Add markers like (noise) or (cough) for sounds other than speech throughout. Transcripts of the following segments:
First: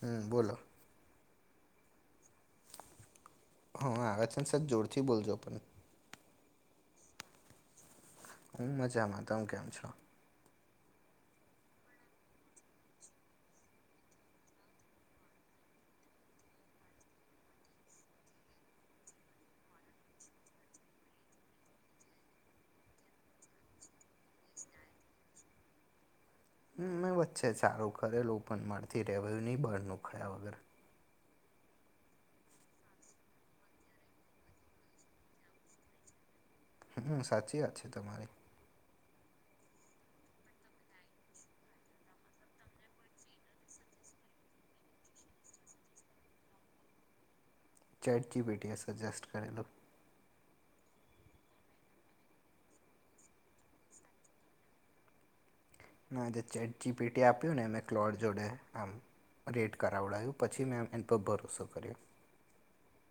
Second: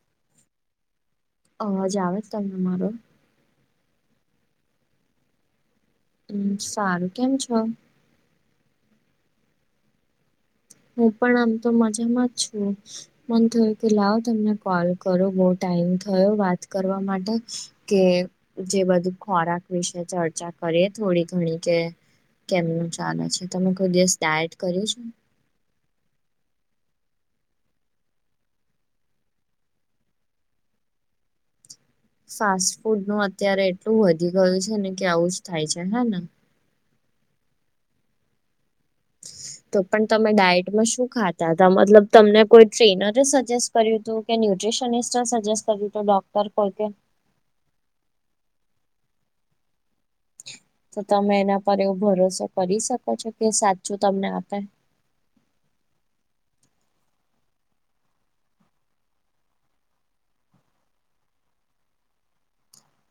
હમ બોલો. અવાજ આવે તમને મારો? હા હોવે આવે છેને સર જોરથી બોલજો પણ. હમ સારું કેમ છો? હું મજામાં. તમે કેમ છો? હું પણ આમ તો મજામાં જ છું. મન થયું કે લાવ તમને કોલ કરો બહુ ટાઈમ થયો વાત કરવા માટે. કે જે બધું ખોરાક વિશે ચર્ચા કરીએ થોડી ઘણી કે. કેમનું ચાલે છે તમે કોઈ દિવસ ડાયટ કર્યું છે. હ મેં વચ્ચે સારું કરેલું પણ મારાથી રહેવાયું નહીં બહારનુ ખાયા વગર. ફાસ્ટ ફૂડ નું અત્યારે એટલું વધી ગયું છે ને કે આવુંજ થાય છે હે ને. હમ સાચી વાત છે તમારી. તો પણ, તમે ડાયટમાં શું ખાતાતા મતલબ તમને, કોઈ ટ્રેનરે સજેસ્ટ કર્યું હતું, કે ન્યુટ્રીશનિસ્ટ સજેસ્ટ કર્યું ડોક્ટર કો ચેટ જીપીટી સજેસ્ટ કરેલો.. તો, તમે એના પર એવો ભરોસો કરી શકો છો, કે સાચું તમને આપે? ના, જે ચેટ જીપીટી આપ્યું, ને મે ક્લોર જોડે આમ. રેટ કરાવડાવું પછી, મેં એની પર ભરોસો કર્યો.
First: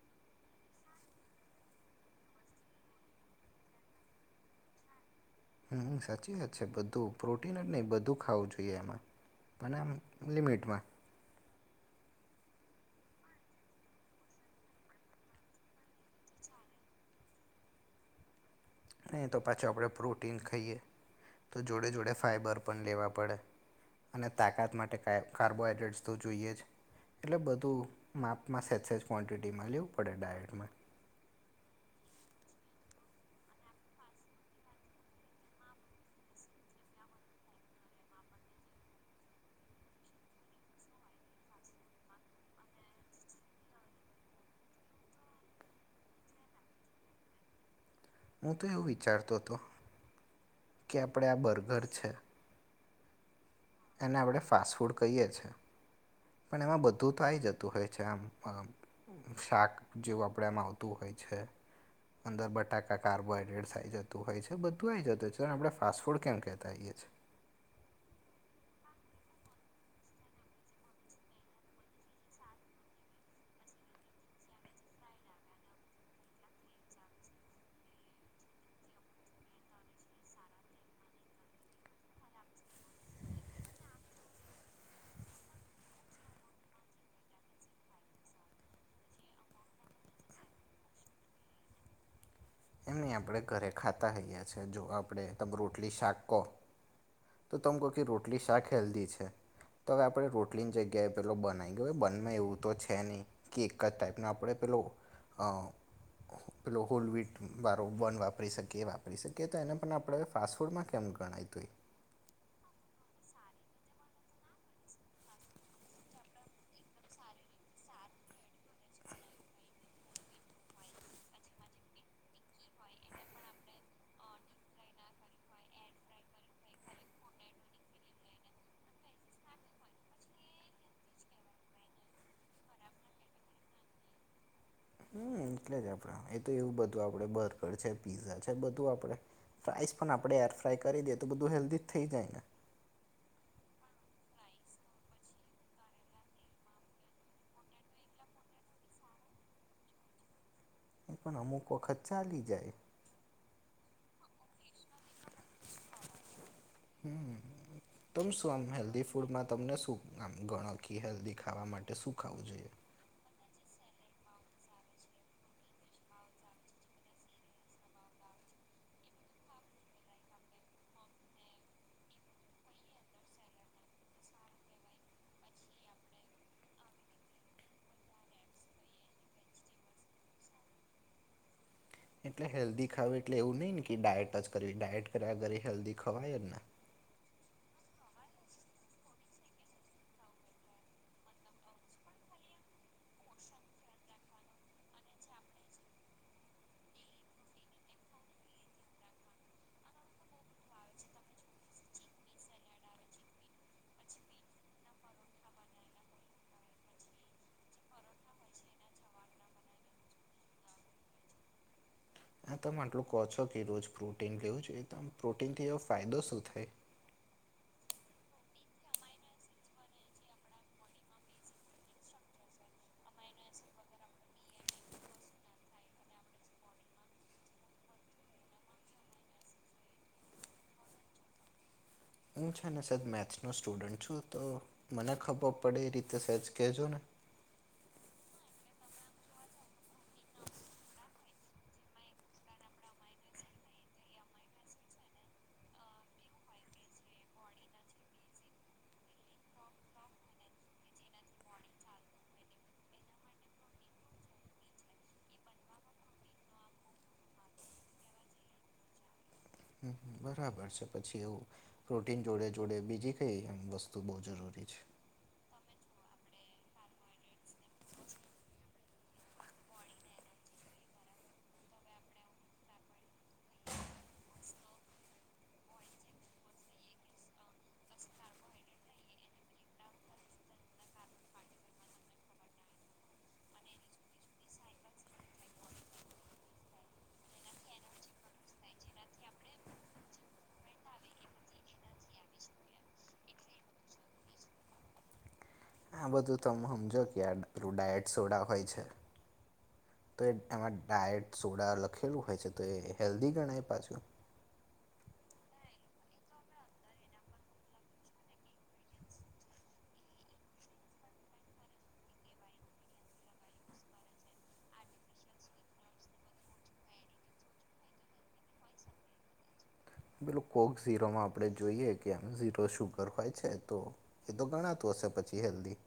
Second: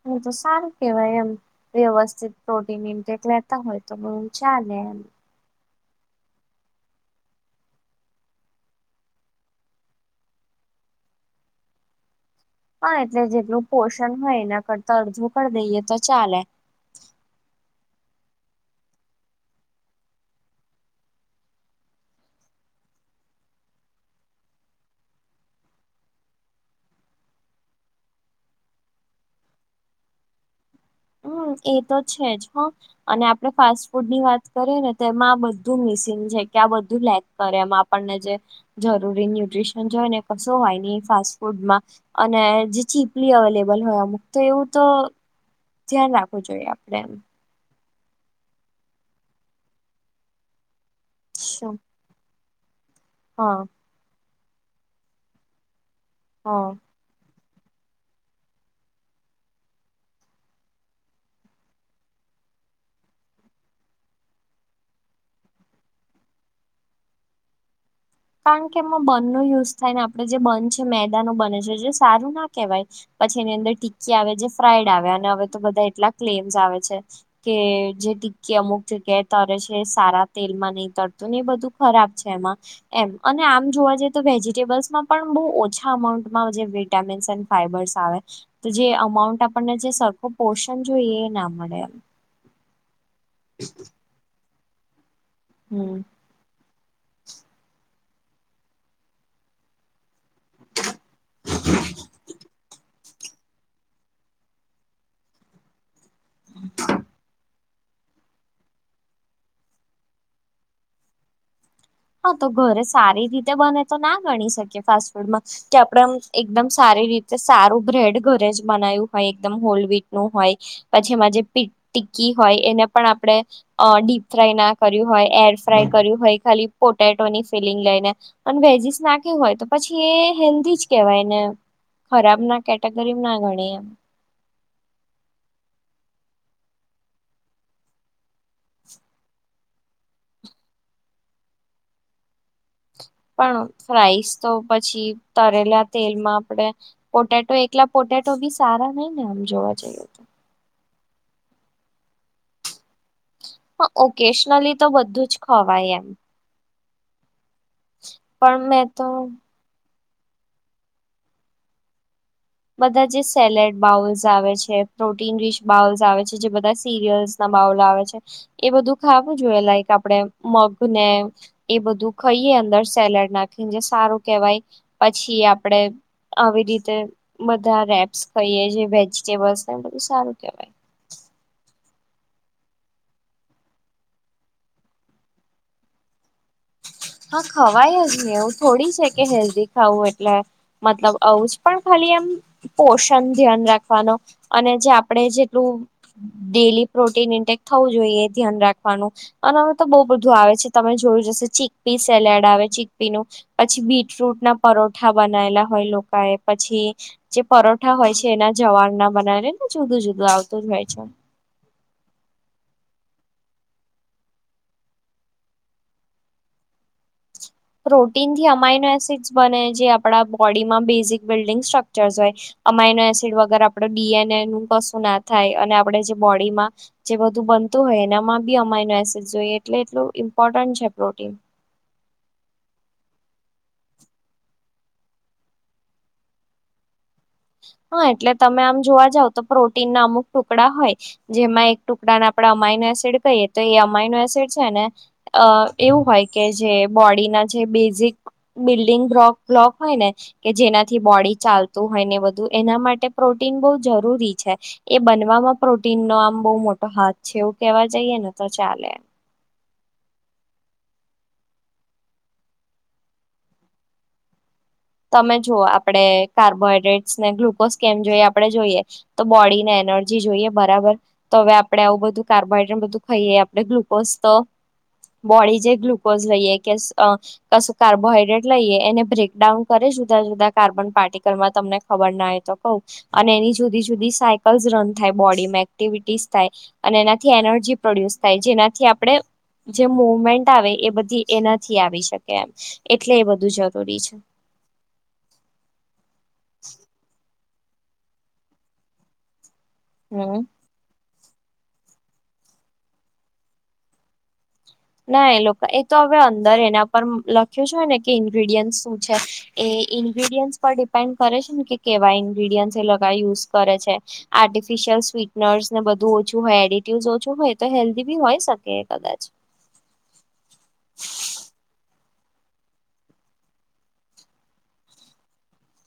હ, તો સારું કેવાય એમ. વ્યવસ્થિત પ્રોટીન ઇન્ટેક લેતા હોય, તો બો ચાલે એમ.. હમ, સાચી વાત છે, બધું પ્રોટીન જ નઇ બધું ખાવું જોઈએ એમાં. પણ આમ લિમિટમાં.. હા એટલે જેટલું પોષણ હોય, એના કરતા અડધું કરી દઈએ તો ચાલે. નહીં, તો પાછું આપણે પ્રોટીન ખાઈએ, તો જોડે જોડે ફાઈબર પણ લેવા પડે. અને તાકાત માટે કે કાર્બોહાઈડ્રેટ્સ તો જોઈએ જ. એટલે બધું માપમાં સેજ સેજ ક્વોન્ટિટીમાં લેવું પડે ડાયટમાં. હમ એ તો છે, જ હ અને આપણે ફાસ્ટ ફૂડ ની વાત કરીએ ને તો, એમાં આ બધું મિસિંગ છે, કે આ બધું લે કરે, એમાં આપણને, જે જરૂરી ન્યુટ્રીશન જોયને કશું હોય ન ફાસ્ટ ફૂડમાં. અને જે ચીપલી અવેલેબલ હોય, અમુક તો એવું તો. ધ્યાન રાખવું જોઈએ, આપડે એમ. હું તો એવું વિચારતો હતો કે આપણે આ શું બર્ગર છે. હા એને આપણે ફાસ્ટ ફૂડ કહીએ છીએ હ પણ, એમાં બધું તું તો આવી જતું હોય છે, આમ શાક જેવું આપણે એમાં આવતું હોય છે. અંદર બટાકા કાર્બોહાઈડ્રેટ્સ આવી જતું હોય છે, બધું આવી જતું હોય છે, અને આપણે ફાસ્ટ ફૂડ કેમ કહેતાઈએ છીએ. કારણ કે, એમાં બંધનો યુઝ થાય ને આપણે જે બંધ છે, મેદા ન બને છે, જે સારું ના કહેવાય. પછી, એની અંદર ટિક્કી આવે, જે ફ્રાઈડ આવે અને હવે, તો બધા એટલા ક્લેમ્સ આવે છે. કે, જે ટીકી અમુક જગ્યા તરે છે, સારા તેલમાં નહી તરતુંને એ બધું. ખરાબ છે, એમાં. એમ અને આમ જોવા જઈએ, તો વેજીિટેબલ્સમાં પણ, બહુ ઓછા અમાઉન્ટમાં જે વિટામીન્સ ફાઈબર્સ આવે, તો જે અમાઉન્ટ આપણને, જે સરખો પોર્શન જોઈએ એના મળે એમ, આપણે ઘરે ખાતા હોઈએ છીએ, જો આપણે તમે રોટલી હમ શાક કો તો તમે કહો કે, રોટલી શાક હેલ્ધી છે. તો હવે, આપણે રોટલીની જગ્યાએ પેલો બન આવીગયો અવે એ બનમાં એવું તો છે, નહીં કે, એક જ ટાઈપને આપણે પેલો પેલો હોલવીટ. વારો વન વાપરી શકીએ વાપરી શકીએ, તો એને પણ આપણે ફાસ્ટફૂડમાં કેમ ગણાયતું હોએ? હા, તો ઘરે સારી રીતે બને તો, ના ગણી શકી ફાસ્ટ ફૂડમાં કે, આપડે એકદમ સારી રીતે સારું બ્રેડ ઘરે જ બનાવ્યું હોય, એકદમ હોલવીટ નું હોય પછી, એમાં જે ટિકકી હોય એને પણ આપણેે અ ડીપફ્રાયના કર્યું હોય, એરફ્રાય કર્યું હોય, ખાલી પોટેટોની ફિલિંગ લઈને અને વેજીસ નાખી હોય, તો પછી એ હેલ્ધી જ કેવાયને. ખરાબ ના કેટેગરી ના ગણી એમ હમ એટલે જ, આપડે એ તો એવું બધું આપડે બર્ગર છે, પીઝા છે બધું આપડે રાઇસ પણ આપણે એરફ્રાય કરી દઈએ, તો બધું હેલ્ધી થઈ જાય ને પણ ફ્રઇસ તો પછી, તરેલા તેલ માં આપણેે પોટેટો એકલા પોટેટો બી સારા નઈને આમ, જોવા જઈએ તો. એ પણ અમુક વખત ચાલી જાય. હા, ઓકેશનલીતો બધું જ ખવાય એમ. હમ તમ શું પણ આમ, મેં હેલ્ધી તો ફૂડમાં તમને શું? આમ, ગણો કી હેલ્ધી ખાવા માટે શું ખાવું જોઈએ? બધા જે સેલેડ બાઉલ્સ આવે છે, પ્રોટીન રીચ બાઉલ્સ આવે છે, જે બધા સીરિયલ્સ મા આવે છે એ બધું ખાવું જોઈએ લાઈક આપણેે મગને એ બધું ખાઈએ અંદર સેલેડ નાખી જે સારું કેહેવાય પછી આપડે આવી રીતે બધા રેપ્સ કાઈએ જે વેજીટેબલ્સ બધું સારું કેવાય, એટલે હેલ્ધી ખાવું એટલે એવું નહીં ને કે ડાયટ જ કરવી ડાયટ કર્યા ઘરે હેલ્ધી ખવાયજને હા ખવાય જ ને એવું થોડી છે કે હેલ્ધી ખાવું એટલે મતલબ આવુંજ પણ ખાલી એમ પોષણ ધ્યાન રાખવાનો અને જે આપણે જેટલું ડેલી પ્રોટીન ઇન્ટેક થવું જોઈએ ધ્યાન રાખવાનું અનેમાં તો બહુ બધું આવે છે તમે જોયું જશેો ચીકપી સેલેડ આવે ચીકપી નું પછી બીટ રુટ ના પરોઠા બનાયલા હોય લોકા એ પછી જે પરોઠા હોય છે એના જવાર ના બનાવીને ને જુદું જુદું આવતું જ હોય છે. આ તમે આટલું કહો છો કે રોજ પ્રોટીન લેવું જોઈએ તો આમ પ્રોટીનથી એવો ફાયદો શું થાય? પ્રોટીન થી અમાઈનો એસિડ્સ બને જે આપણા બોડીમાં બેઝિક બિલ્ડિંગ સ્ટ્રક્ચર્સ હોય. અમાઇનો એસિડ વગર આપડે ડીએનએ નું કશું ના થાય અને આપણે જે બોડીમાં જે બધું બનતું હોય એનામાં બી અમાઈનું એસીડ જોઈએ એટલે એટલું ઇમ્પોર્ટન્ટ છે પ્રોટીન હું છે ને સર મેથ્સનો સ્ટુડન્ટ છું તો મને ખબર પડે એ રીતે સેજ કહેજો ને હા એટલે તમે આમ જોવા જાવ તો પ્રોટીન ના અમુક ટુકડા હોય જેમાં એક ટુકડાને આપણેે અમાઇનો એસિડ કહીએ તો એ અમાઈનો એસિડ છે ને અ એવું હોય કે જે બોડીના જે બેઝિક બિલ્ડિંગ બ્રોક બ્લોક હોય ને કે જેનાથી બોડી ચાલતું હોય ને બધું એના માટે પ્રોટીન બહુ જરૂરી છે. એ બનવામાં પ્રોટીન નો આમ બહુ મોટો હાથ છે, એવું કેવા જઈએ ને તો ચાલે હમ બરાબર છે પછી એવું પ્રોટીન જોડે જોડે બીજી કઈ એ વસ્તુ બહુ જરૂરી છે તમે જુઓ આપડે કાર્બોહાઈડ્રેટ્સ ને ગ્લુકોઝ કેમ જોઈ આપણે જોઈએ. તો બોડીને એનર્જી જોઈએ બરાબર તો હવે આપડે આવું બધું કાર્બોહાઈડ્રેટ બધું ખાઈએ આપણે ગ્લુકોઝ તો બોડી જે ગ્લુકોઝ લઈએ કે એ કશું કાર્બોહાઈડ્રેટ લઈએ એને બ્રેકડાઉન કરે જુદા જુદા કાર્બન પાર્ટિકલમાં તમને ખબર ના હોય તો કઉ અને એની જુદી જુદી સાયકલ્સ રન થાય બોડીમાં એક્ટિવિટીસ થાય. અને એનાથી એનર્જી પ્રોડ્યુસ થાય જેનાથી આપણે જે મુવમેન્ટ આવે એ બધી એનાથી આવી શકે એમ એટલે એ બધું જરૂરી છે. આ બધું તમે હમજો કે આ પૃ ડાયટ સોડા હોય છે. તો એ હમ એમાં ડાયટ સોડા લખેલું હોય છે તો એ હેલ્ધી ગણાય પાછું ના એ લોકો એ તો હવે અંદર એના પર લખ્યો છે ને કે ઇન્ગ્રીડિયન્ટ શું છે. એ ઇન્ગ્રીડિયન્ટસ પર ડિપેન્ડ કરે છે ને કે કેવા ઇન્ગ્રીડિયન્ટસ એ લગા યુઝ કરે છે. આર્ટિફિશિયલ સ્વીટનર્સ ને બધું ઓછું હોય એડિટિવ ઓછું હોય તો હેલ્ધી બી હોય શકે કદાચ બ્લુ કોક ઝીરોમાં આપણે જોઈએ કે આમ ઝીરો શુગર હોય છે તો? એ તો ઘણાતું હશે પછી હેલ્ધી.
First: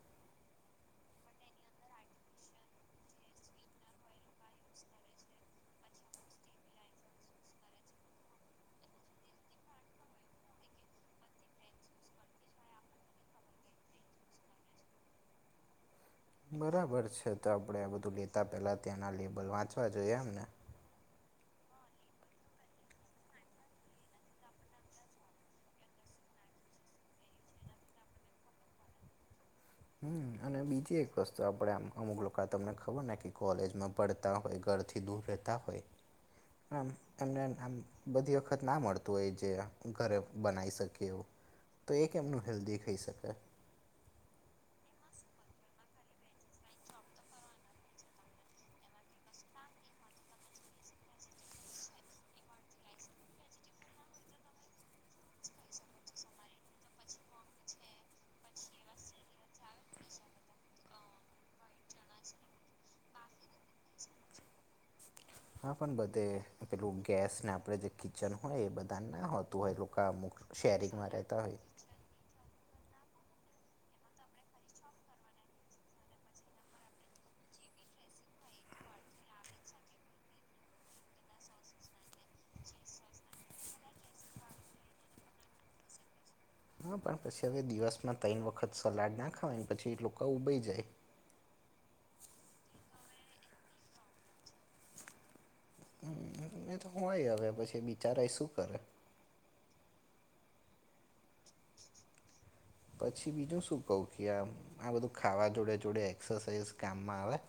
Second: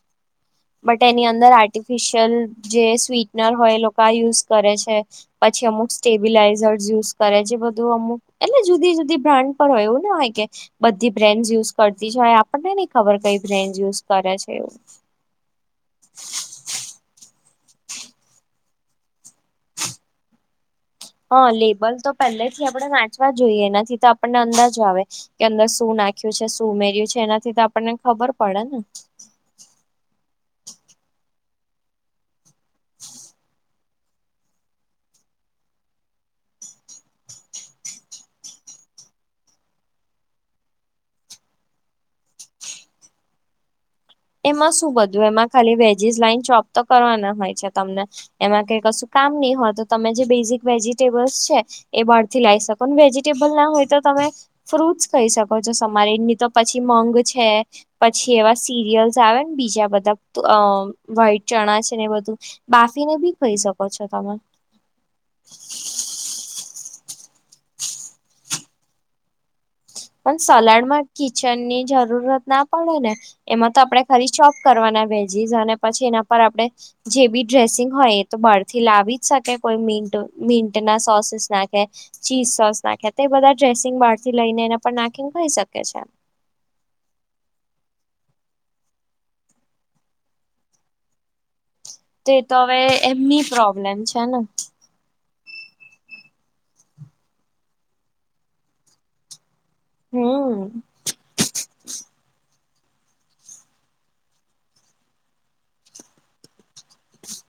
બટ એની અંદર આર્ટિફિશિયલ જે સ્વીટનર હોય એ લોકા આ યુઝ કરે છે. પછી અમુક સ્ટેબિલાઈઝર્સ યુઝ કરે જે બધું અમુક એટલે જુદી જુદી બ્રાન્ડ પર હોય એવું ના હોય કે બધી બ્રેન્ડ યુઝ કરતી છે હોય આપણને નઈ ખબર કઈ બ્રેન્ડ યુઝ કરે છે એવું (inaudible) બરાબર છે તો આપણેે બધું લેતા પેલા ત્યાંના લેબલ વાંચવા જોઈએ એમ ને. હા લેબલ તો પહેલે થી આપણેે વાચવા જોઈએ એનાથી તો આપણને અંદાજો આવે કે અંદર શું નાખ્યું છે શું ઉમેર્યું છે એનાથી તો આપણને ખબર પડે ને. હમ્મ અને બીજી એક વસ્તુ આપડે અમુક લોકો તમને ખબર ને કે કોલેજમાં પડતા હોય ઘરથી દૂર રહેતા હોય હમ્મ એમને આમ બધી વખત ના મળતું હોય જે ઘરે બનાવી શકીએ એવું તો એ કેમનું હેલ્ધી ખઇ શકાય એમાં શું બધું એમાં ખાલી વેજીસ લાઈન ચોપ તો કરવાના હોય છે તમને એમાં કઈ કશું કામ નહી હોય તો તમે જે બેઝિક વેજીિટેબલ્સ છે. એ બહાર થી લઈ શકો વેજીિટેબલ ના હોય તો તમે ફ્રૂટસ ખઈ શકો છો તમારે એની તો પછી મંગ છે પછી એવા સિરિયલ્સ આવે ને બીજા બધા અ વાહિટ ચણા છે ને બધું બાફીને બી ખઈ શકો છો તમે હા પણ બધે પેલું ગેસને આપણેે જે કિચન હોય એ બધા ના હોતું હોય તો પણ સલાડ માં કિચન ની જરૂરત ના પડે ને એમાં તો આપણે ખાલી ચોપ કરવાના વેજીસ અને પછી એના પર આપણે જે બી ડ્રેસિંગ હોય એ તો બારથી લાવી જ શકે કોઈ મી મીન્ટના સોસીસ નાખે ચીઝ સોસ નાખે તો એ બધા ડ્રેસિંગ બહાર થી લઈને એને પર નાખીને ખઈ શકે છે. હા પણ પછી હવે દિવસમાં ત્રણ વખત સલાડ ના ખાવા પછી એ લોકો ઊબઈ જાય. તે તો હવે એમની પ્રોબ્લેમ છે ને હ એ તો હોય હવે પછી બિચારા શું કરે હમ્મ. પછી બીજું શું કહું કે આમ આ બધું ખાવા જોડે જોડે એક્સરસાઇઝ કામમાં આવે.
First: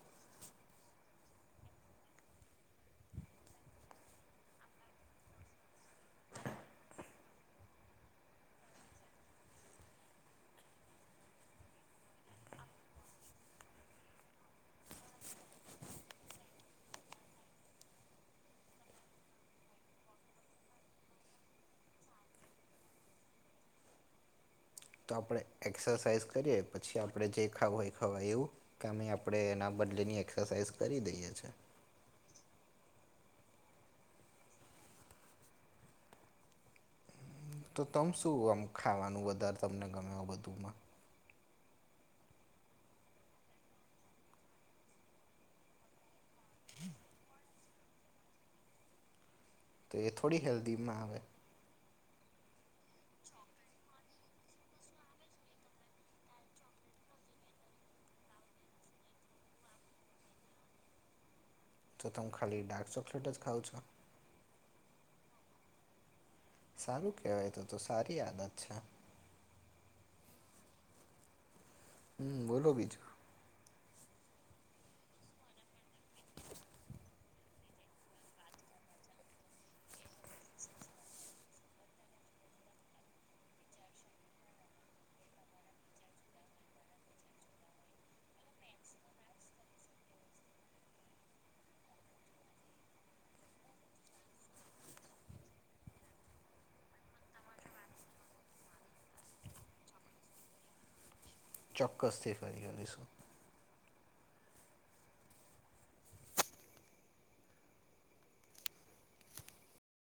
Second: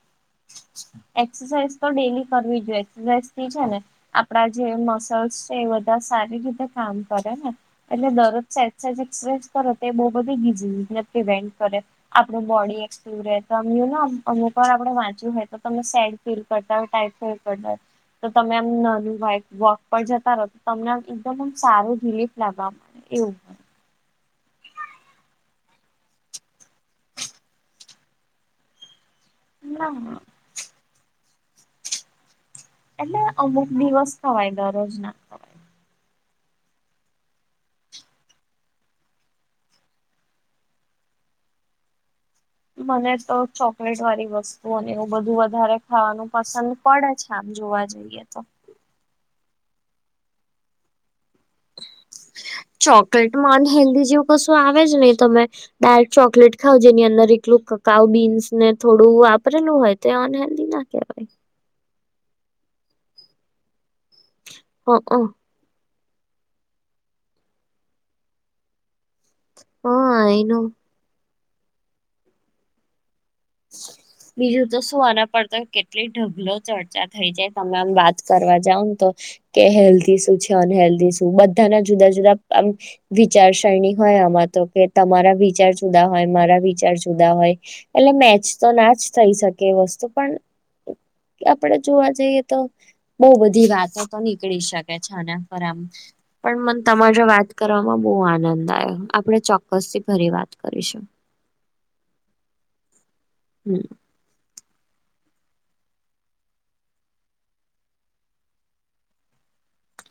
એક્સરસાઇઝ તો ડેલી કરવી જોઈએ એક્સરસાઇઝ થી છે ને. આપડા જે મસલ્સ છે એ બધા સારી રીતે કામ કરે ને એટલે દરરોજ સેન્સીખ્સ કરો બહું બધી ગીચ ઈવેન્ટ કરે આપણું બોડી એકટીવ તો રહે ને અમુક વાર આપડે વાંચવ્યું હોય તો તમે સેડ ફીલ કરતા હતા તે તો તમે આમ નાનું વાક વોક પર જતા રહો તો તમને આ એકમ સાર રિલીફ લાગવા એવું. તો આપણે એક્સરસાઇઝ કરીએ પછી આપણે જે ખાવું એય ખવા એવું? કે અમે આપણે એના ના બદલેની એક્સરસાઇઝ કરી દઈએ છીએ. એટલે અમુક દિવસ ખવાય દરરોજ ના. તો તમ શું આમ ખાવાનું વધારે તમને ગમે બધુંમાં? મને તો ચોકલેટ વાળી વસ્તુઓને એવું બધું વધારે ખાવાનું પસંદ પડે છે આમ જોવા જઈએ. (unintelligible) તે થોડી હેલ્ધીમાં આવે. ચોકલેટમાંન હેન્દી જેવું કશું આવે જ નહી તમે. ડાય્ક ચોકલેટ ખાવ જેની અંદર એકલું કકાઉ બીન્સ ને થોડું વાપરેલું હોય. તે અનહેલ્ધ ના કવાય. તો તમે ખાલી ડાર્ક ચોકલેટ જ ખાવ છો? હક. સારું કહેવાય તો તો સારી આદત છે. હા આઈ નો. હમ્મ, બોલો બીજું. જ બીજું તો શું આના પડ તો કેટલી ઢગલો ચર્ચા થઈ જાય તમે આમ વાત કરવા જાવ ને તો. કે હેલ્ધી શું છે, અનહેલ્ધી શું બધાના જુદા જુદા આમ વિચારસરણી હોય આમાં તો કે તમારા વિચાર જુદા હોય, મારા વિચાર જુદા હોય એટલે મે ચ તો ના જ થઈ શકે એ વસ્તુ પણ આપણે જોવા જઈએ તો બવ બધી વાતો તો નીકળી શકે છે આના પર આમ. પણ મને તમાજો વાત કરવામાં બહુ આનંદ આયો આપણે ચોક્કસ થી ફરી વાત કરીશું. ચોક્કસથી ફરી કરીશું. હમ્મ.